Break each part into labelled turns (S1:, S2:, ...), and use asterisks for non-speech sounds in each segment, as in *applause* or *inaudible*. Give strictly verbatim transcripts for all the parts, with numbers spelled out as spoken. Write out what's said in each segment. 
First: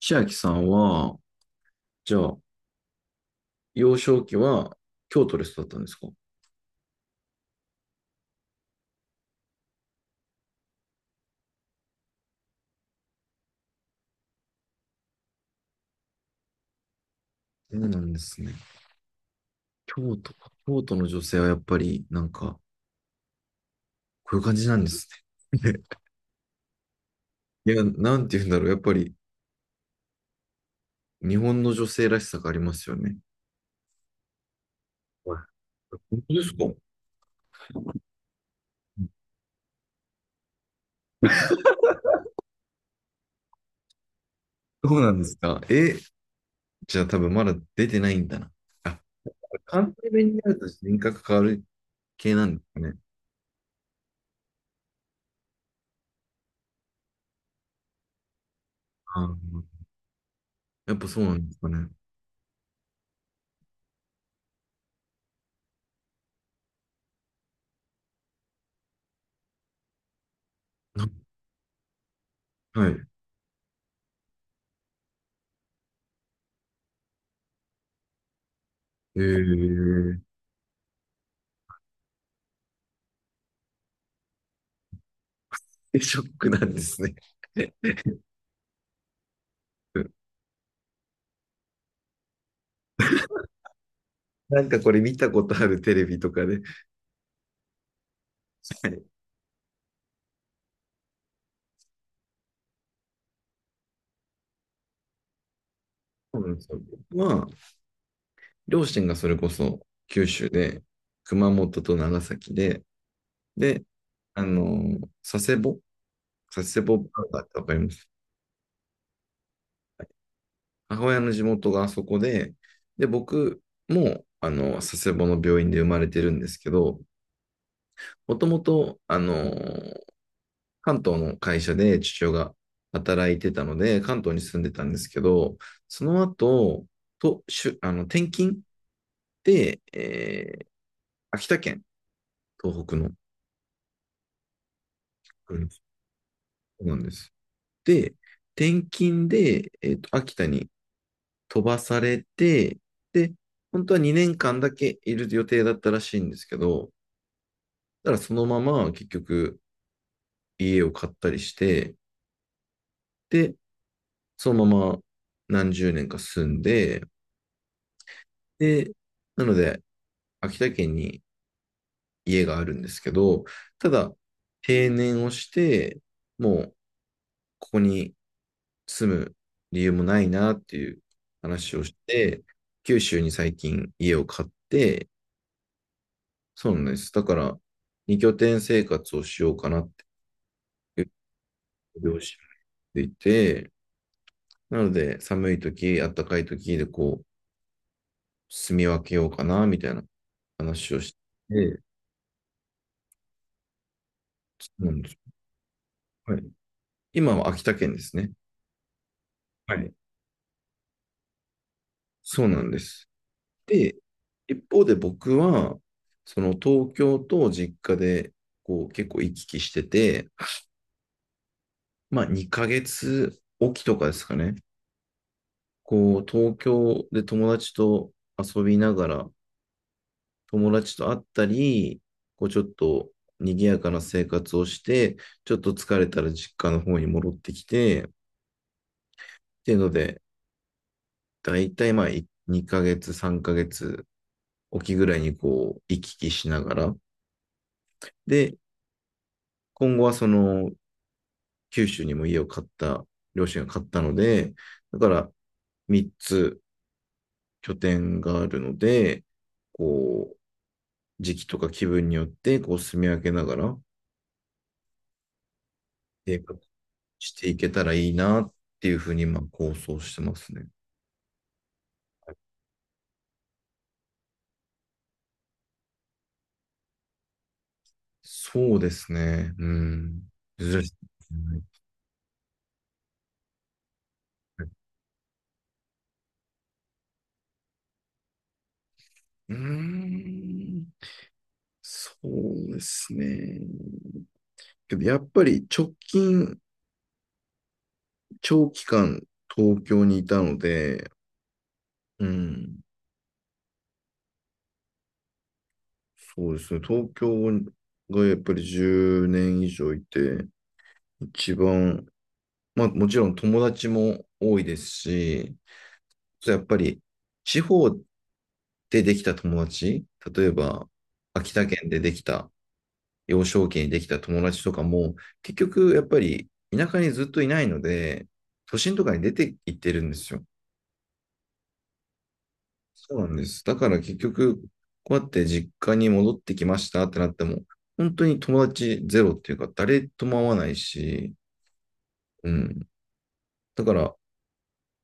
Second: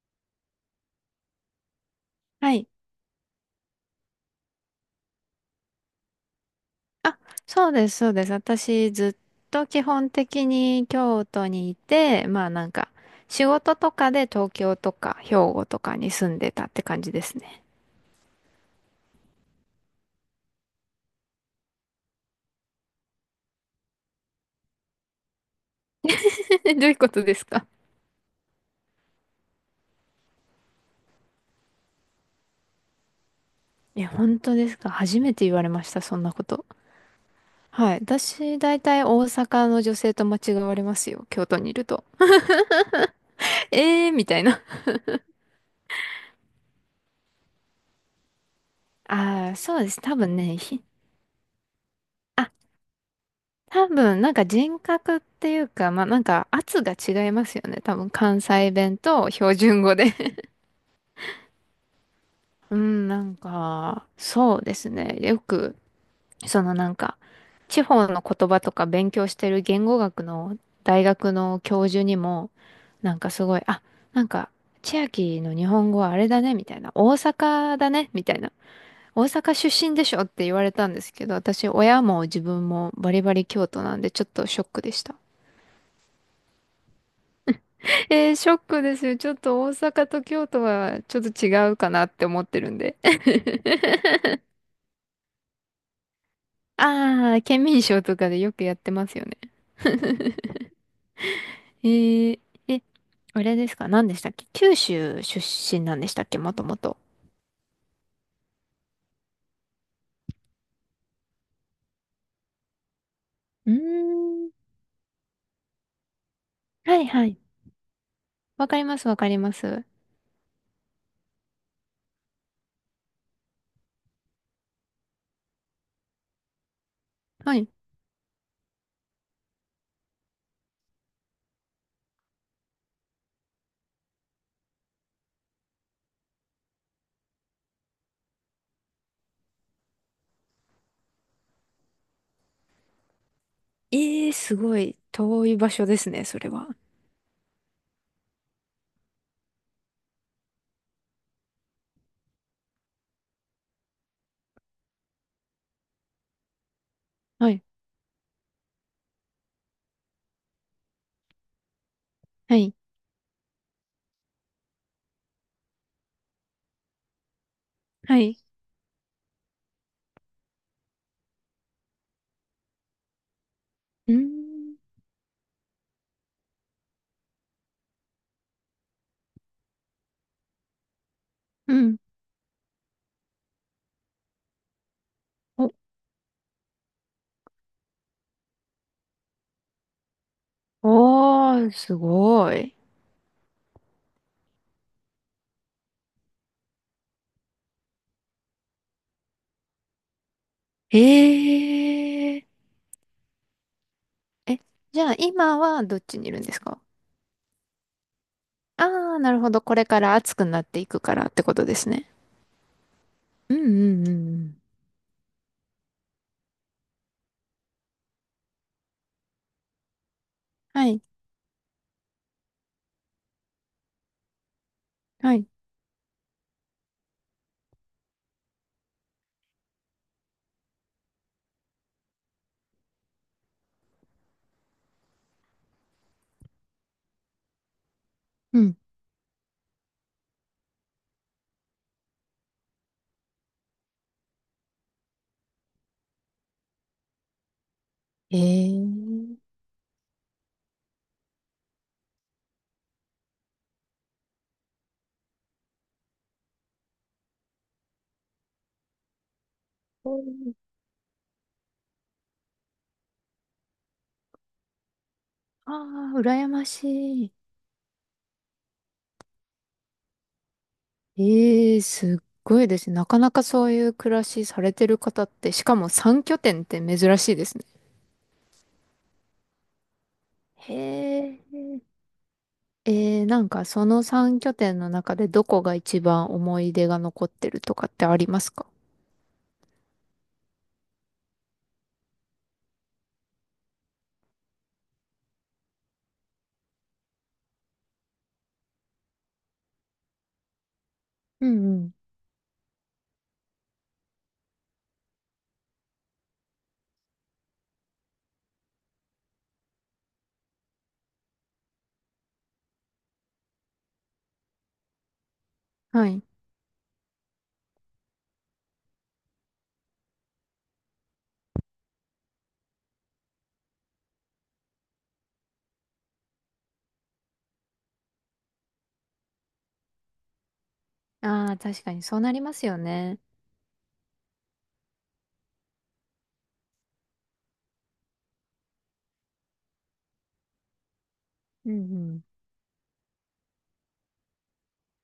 S1: 千秋さんは、じゃあ、
S2: はい。
S1: 幼少期は京都で育ったんですか？
S2: あ、そうです、そうです。私、ずっと基本的に京都にいて、まあなんか、仕事とかで東京とか兵庫とかに住んでたって感じですね。
S1: そうなんですね。京都か、京都の女性はやっぱり、なんか、こういう感じなんですね。
S2: *laughs* どういうことです
S1: *laughs*
S2: か？
S1: いや、なんて言うんだろう。やっぱり、日本の女性らしさがありますよね。
S2: いや、本当ですか？初め
S1: は
S2: て言われまし
S1: い。
S2: た、そ
S1: 本
S2: んな
S1: 当で
S2: こ
S1: すか？
S2: と。はい。私、大体大阪の女性と間違われますよ、京都にいると。*laughs* えーみたいな。
S1: そうなんですか。え、じゃあ多分まだ出てないんだな。あ、
S2: ああ、そうで
S1: 関
S2: す。
S1: 西
S2: 多
S1: 弁
S2: 分
S1: にな
S2: ね、
S1: ると
S2: ひ
S1: 人格変わる系なんですかね。
S2: 多分、なんか人格っていうか、まあなんか圧が違いますよね。多分関西弁
S1: あ
S2: と標
S1: ー、
S2: 準語で。
S1: やっぱそうなんですかね。
S2: *laughs* うん、なんか、そうですね。よく、そのなんか、地方の言葉とか勉強してる言語学の大
S1: な
S2: 学の教授にも、
S1: はい。
S2: なんかすごい、あ、なんか、千秋の日本語はあれだね、みたいな。大阪だね、みたいな。
S1: え
S2: 大阪出身でし
S1: ー、
S2: ょって言われたんですけど、私、親も自分もバリバリ京都なんで、ちょっとショックでした。
S1: でショックなんですね。う
S2: えーショックですよ。ちょっと大阪と
S1: ん。
S2: 京都はちょっと違うかなって思ってるんで。*laughs*
S1: なんかこれ見たことあるテレビとかで。
S2: ああ、県民賞とかでよくやっ
S1: は
S2: て
S1: い。
S2: ますよね。*laughs* えー、え、あれですか？何でしたっけ？九州出身なんでしたっけ、
S1: そうな
S2: も
S1: んで
S2: と
S1: す
S2: も
S1: よ。
S2: と。
S1: まあ、両親がそれこそ九州で、熊本と長崎で、
S2: うー
S1: で、あ
S2: ん。
S1: の、佐世保佐世
S2: は
S1: 保バ
S2: い
S1: ー
S2: はい。
S1: ガーってわかります？
S2: わかりますわかります。
S1: 母親の地元があそこで、で、僕も、あの、佐世保の病院で生まれてるんですけど、
S2: はい。
S1: もともと、あのー関東の会社で父親が働いてたので、関東に住んでたんですけど、その後、と、しゅ、あの、転勤で、えー秋田県、東北の、
S2: えー、すごい遠い
S1: うん。
S2: 場
S1: そ
S2: 所ですね、それは。
S1: うなんです。で、転勤で、えーと、秋田に飛ばされて、で、本当はにねんかんだけいる予定だったらしいんですけど、
S2: はい。
S1: だからそのまま結局家を買ったりして、
S2: はい。
S1: で、そのまま何十年か住んで、
S2: はい。
S1: で、なので、秋田県に家があるんですけど、た
S2: う
S1: だ、
S2: ーん。
S1: 定年をして、もう、ここに住む理由もないなっていう
S2: う
S1: 話をし
S2: ん。
S1: て、九州に最近家を買って、
S2: お、
S1: そうなんです。だから、にきょてん生活をしようかなっていう
S2: おー、す
S1: 両親
S2: ごい。
S1: でいて、なので、寒い時、暖かい時でこう、住み分けようかな、みたいな話をし
S2: え
S1: て、
S2: ー。え、
S1: なん
S2: じ
S1: で
S2: ゃあ
S1: す。
S2: 今はどっちにい
S1: は
S2: る
S1: い。
S2: んですか？
S1: 今は秋田県ですね。
S2: ああー、なるほど。
S1: は
S2: これ
S1: い。
S2: から暑くなっていくからってことですね。
S1: そうなんです。
S2: うんう
S1: で、
S2: んうんうん。
S1: 一方で僕は、その東京と実家で、こう結構行き来してて、
S2: はい、
S1: まあにかげつおきとかですかね。
S2: はい。
S1: こう東京で友達と遊びながら、友達と会ったり、こうちょっと賑やかな生活をして、ちょっと疲れたら実家の方に戻ってきて、っ
S2: うん。
S1: ていうので、だいたいまあにかげつ、さんかげつ沖ぐらいにこう行き来しながら、
S2: え
S1: で、
S2: ー。
S1: 今後はその九州にも家を買った、両親が買ったので、だからみっつ拠点があるので、こう、時期とか気分によって、こう、住み分けながら、
S2: ああ、
S1: 生
S2: 羨
S1: 活
S2: まし
S1: し
S2: い。
S1: ていけたらいいなっていうふうに、まあ、構想してますね。
S2: ええー、すっごいですね。なかなかそういう暮らしされてる方って、しかもさん拠点って珍しいですね。
S1: そうですね。うん。珍しい。
S2: へえ。えー、なんかそのさん拠点の中でどこが一番思い出が残ってるとかってありますか？
S1: うーん。そうですね。けど、やっぱり直近長期間東京にいたので、
S2: うんうん。
S1: うん、そうですね、東京がやっぱりじゅうねん以上いて、一番、まあもちろん友達も多いですし、
S2: はい。
S1: やっぱり地方でできた友達、例えば秋田県でできた、幼少期にできた友達とかも、結局やっぱり田舎にずっといないので、都心とかに出て行ってるんですよ。
S2: ああ、確かにそうなりますよ
S1: そ
S2: ね。
S1: うなんです。だから結局、こうやって実家に戻ってきましたってなっても、本当に友達ゼロっていうか、誰とも会わないし、
S2: うんうん。
S1: うん。だから、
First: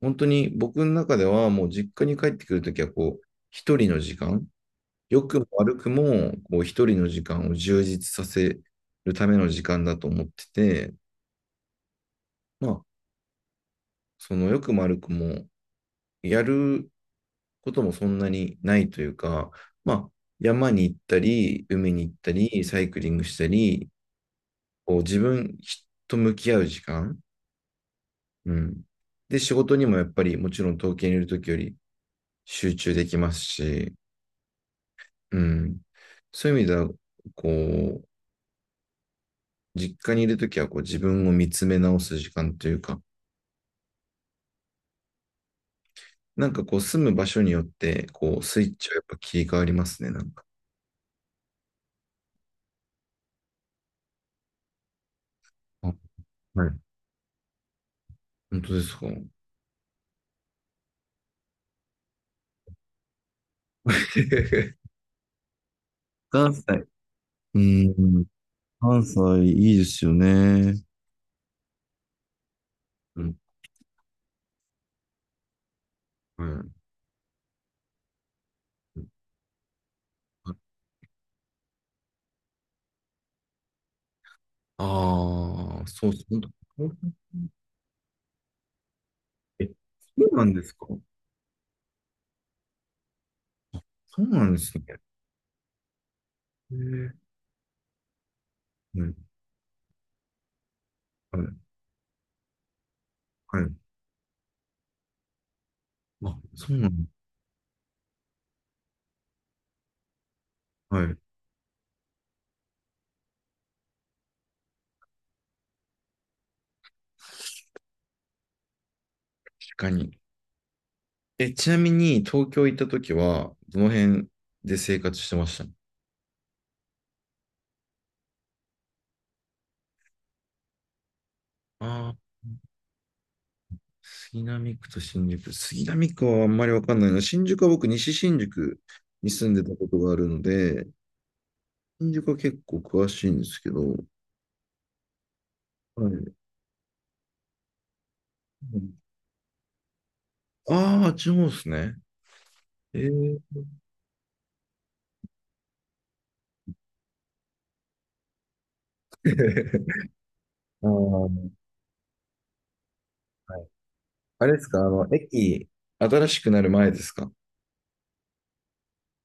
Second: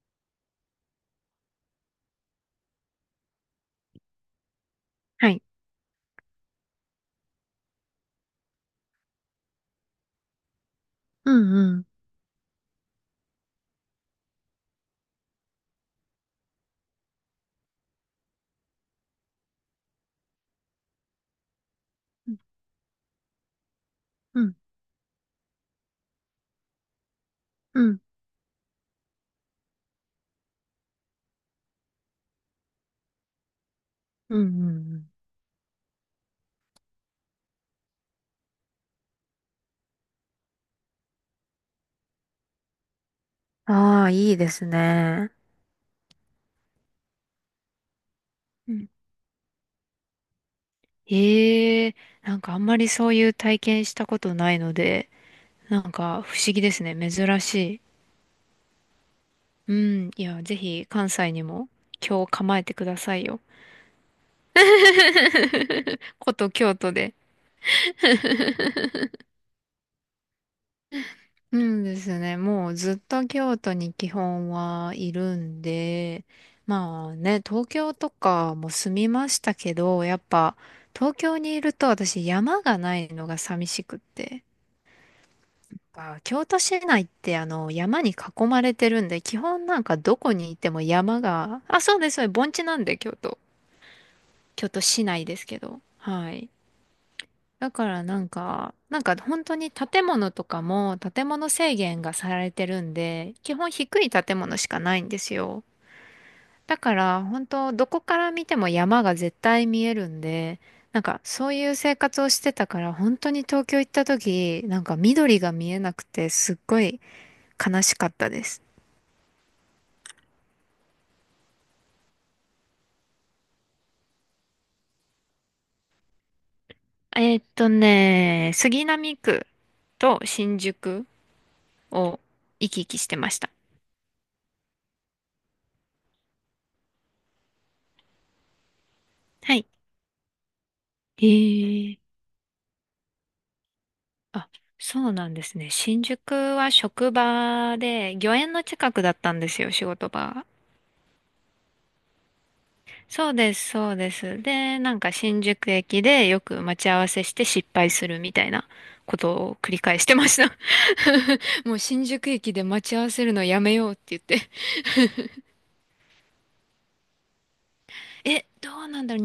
S1: 本当に僕の中では、もう実家に帰ってくるときは、こう、一人の時間、良
S2: は
S1: く
S2: い。
S1: も悪くも、こう、一人の時間を充実させるための時間だと思ってて、
S2: うんうん。
S1: まあ、その良くも悪くも、やることもそんなにないというか、まあ、山に行ったり、海に行ったり、サイクリングしたり、
S2: うん、
S1: こう自分と向き合う時間、
S2: うん、
S1: うん。で、仕事にもやっぱりもちろん東京にいるときより集中できますし、
S2: うんうん
S1: うん。そういう意味では、こう、実家にいるときはこう自分を見つめ直す時間というか、
S2: うん。ああ、いいですね。
S1: なんかこう住む場所によって、こうスイ
S2: う
S1: ッチ
S2: ん。
S1: はやっぱ切り替わりますね、なんか。
S2: ええ、なんかあんまりそういう体験したことないので、なん
S1: あ、
S2: か不思議
S1: はい。
S2: ですね。珍しい。
S1: 本当ですか。
S2: うん。いや、ぜひ関西にも今日構えてくださいよ。
S1: *laughs*
S2: 古都
S1: 関西。
S2: 京
S1: *laughs*
S2: 都で。
S1: うーん。関西いいですよね。
S2: うんですね。もうずっ
S1: う
S2: と
S1: ん、
S2: 京都に基本はいるんで、
S1: はい。
S2: まあね、東京とかも住みましたけど、やっぱ東京にいると私山がないのが寂しくって。
S1: ああー、そう
S2: あ、
S1: そう。
S2: 京都市
S1: 本
S2: 内
S1: 当。
S2: ってあの山に囲まれてるんで、基
S1: え、
S2: 本なんかど
S1: そ
S2: こ
S1: うな
S2: に
S1: ん
S2: い
S1: で
S2: て
S1: す
S2: も
S1: か？
S2: 山が、あ、そうです、そうです、盆地なんで京都。
S1: そうなんで
S2: 京
S1: す
S2: 都
S1: ね。
S2: 市内ですけど。はい。
S1: えー、
S2: だからなんか、な
S1: う
S2: ん
S1: ん、
S2: か本当に建物とかも建
S1: はい、
S2: 物制限がされてるんで、基
S1: はい。
S2: 本低い建物しかないんですよ。
S1: あ、そ
S2: だ
S1: うな
S2: か
S1: ん。
S2: ら本当どこから見ても山が絶対見えるんで、な
S1: は
S2: ん
S1: い、確
S2: かそういう生活をしてたから本当に東京行った時、なんか緑が見えなくてすっごい悲しかったです。
S1: かに。え、ちなみに、東京行った時は、どの辺で生活してました？
S2: えーっとね、杉並区と新宿
S1: ああー、
S2: を行き来してました。
S1: 杉並区と新宿。杉並区はあんまりわかんないな。新宿は僕、西新宿に住ん
S2: は
S1: で
S2: い。
S1: たことがあるので、
S2: へえ。
S1: 新宿は結構詳しいんですけど、
S2: あ、そうなんですね。新
S1: はい。
S2: 宿は職場で、御苑の近くだったんですよ、仕事場が。
S1: ああ、っちの方ですね。え
S2: そう
S1: ー、
S2: です、そうです。で、なんか新宿駅でよく待ち合わせして失敗するみたいなことを繰り返してました。
S1: *laughs* あー、
S2: *laughs* もう新宿駅で待ち合わせるの
S1: は
S2: や
S1: い。
S2: めようって言っ
S1: あ
S2: て。
S1: れですか、あの、駅、新しくなる前ですか？
S2: *laughs* え、どうなんだろう。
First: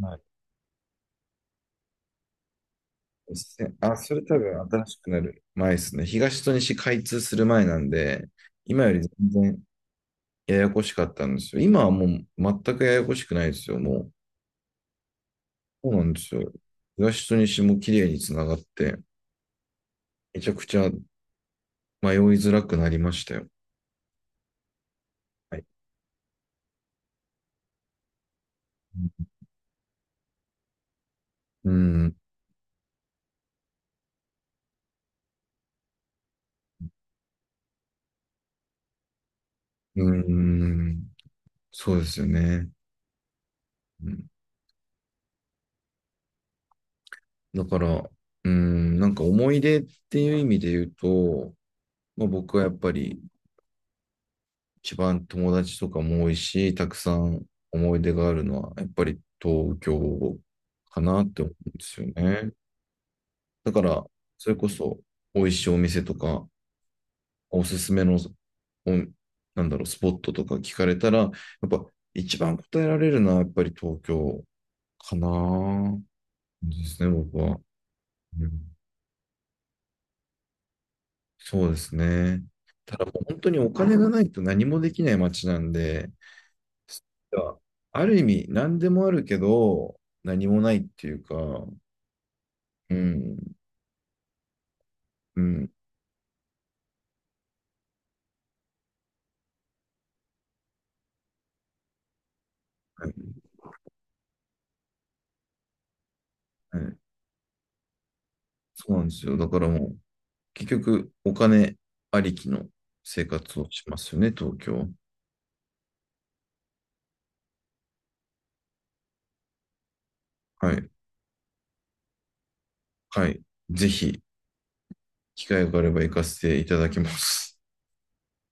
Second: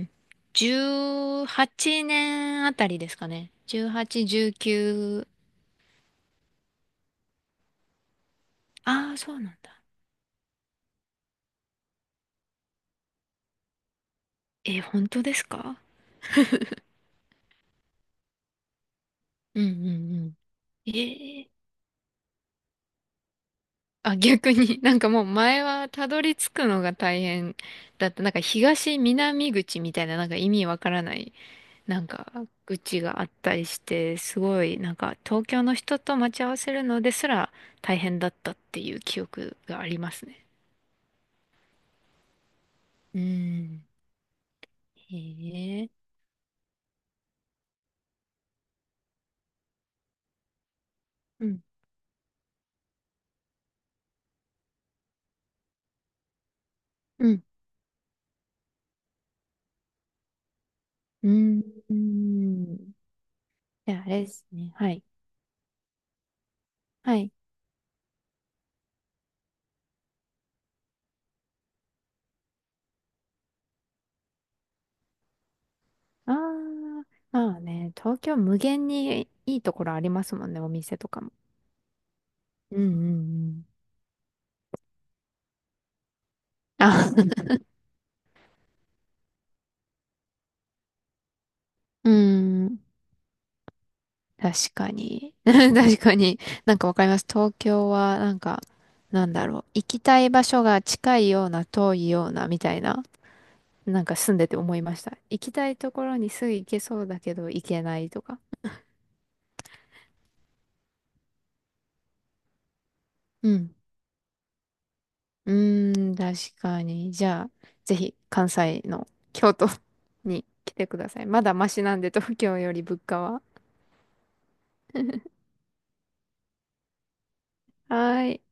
S1: はい。
S2: 年あたりですかね。
S1: せあ、それ
S2: じゅうはち、
S1: 多分新しくな
S2: じゅうきゅう。
S1: る前ですね。東と西開通する前なんで、今より
S2: ああ、
S1: 全
S2: そうなん
S1: 然
S2: だ。
S1: ややこしかったんですよ。今はもう全くややこしくないですよ。もう、
S2: え、本当ですか？
S1: そうなんですよ。東と西も綺麗につながって、
S2: うんうんうん。
S1: めちゃくちゃ
S2: え
S1: 迷いづらくなりましたよ。
S2: あ、逆に、*laughs* なんかもう
S1: は
S2: 前
S1: い。
S2: はたどり着くのが大変だった。なんか東南口みたいななんか意味わからない、
S1: う
S2: なん
S1: ん、
S2: か口があったりして、すごいなんか東京の人と待ち合わせるのですら大変だったっていう記憶があり
S1: う
S2: ますね。
S1: ん、そうですよね。
S2: うん。
S1: うん。
S2: へえ。
S1: だから、うん、なんか思い出っていう意味で言う
S2: う
S1: と、
S2: ん。
S1: まあ、僕はやっぱり一番友達とかも多いし、たくさ
S2: うん。
S1: ん思い出があるのは、やっぱり東京かな
S2: う
S1: って思
S2: ん。
S1: うんで
S2: う
S1: すよね。
S2: ん。
S1: だか
S2: じゃあ、
S1: ら、
S2: あれです
S1: それこ
S2: ね。は
S1: そ、
S2: い。
S1: 美味しいお店とか、
S2: はい。
S1: おすすめの、お、なんだろう、スポットとか聞かれたら、やっぱ一番答えられるのは、やっぱり東京かな
S2: あ
S1: です
S2: あ、
S1: ね、僕
S2: ま
S1: は。
S2: あね、東京
S1: う
S2: 無
S1: ん。
S2: 限にいいところありますもんね、お店とかも。
S1: そうですね。
S2: うんう
S1: ただもう本
S2: ん
S1: 当に
S2: う
S1: お
S2: ん。
S1: 金がないと何もできない街なんで、
S2: あ、*laughs*
S1: ある意味何でもあるけど、何もないっていうか、う
S2: うん。
S1: ん、
S2: 確かに。
S1: う
S2: *laughs*
S1: ん、
S2: 確かに。なんかわかります。東京は、なんか、なんだろう。行きたい場所が近いような、遠いような、みたいな。
S1: はい、
S2: なんか住んでて思いました。行きたいところにすぐ行
S1: は
S2: け
S1: い。
S2: そうだけど、行けないとか。
S1: そうなんですよ。だからもう、結局お金ありきの生
S2: う
S1: 活を
S2: ん。
S1: しますよね、東京。
S2: うーん、確かに。じゃあ、ぜひ、関西の京都 *laughs* に
S1: は
S2: 来て
S1: い、
S2: ください。まだマシなんで、東京より物価
S1: はい。
S2: は。
S1: ぜひ、
S2: *laughs*
S1: 機会があれば行かせていただきます。
S2: はーい。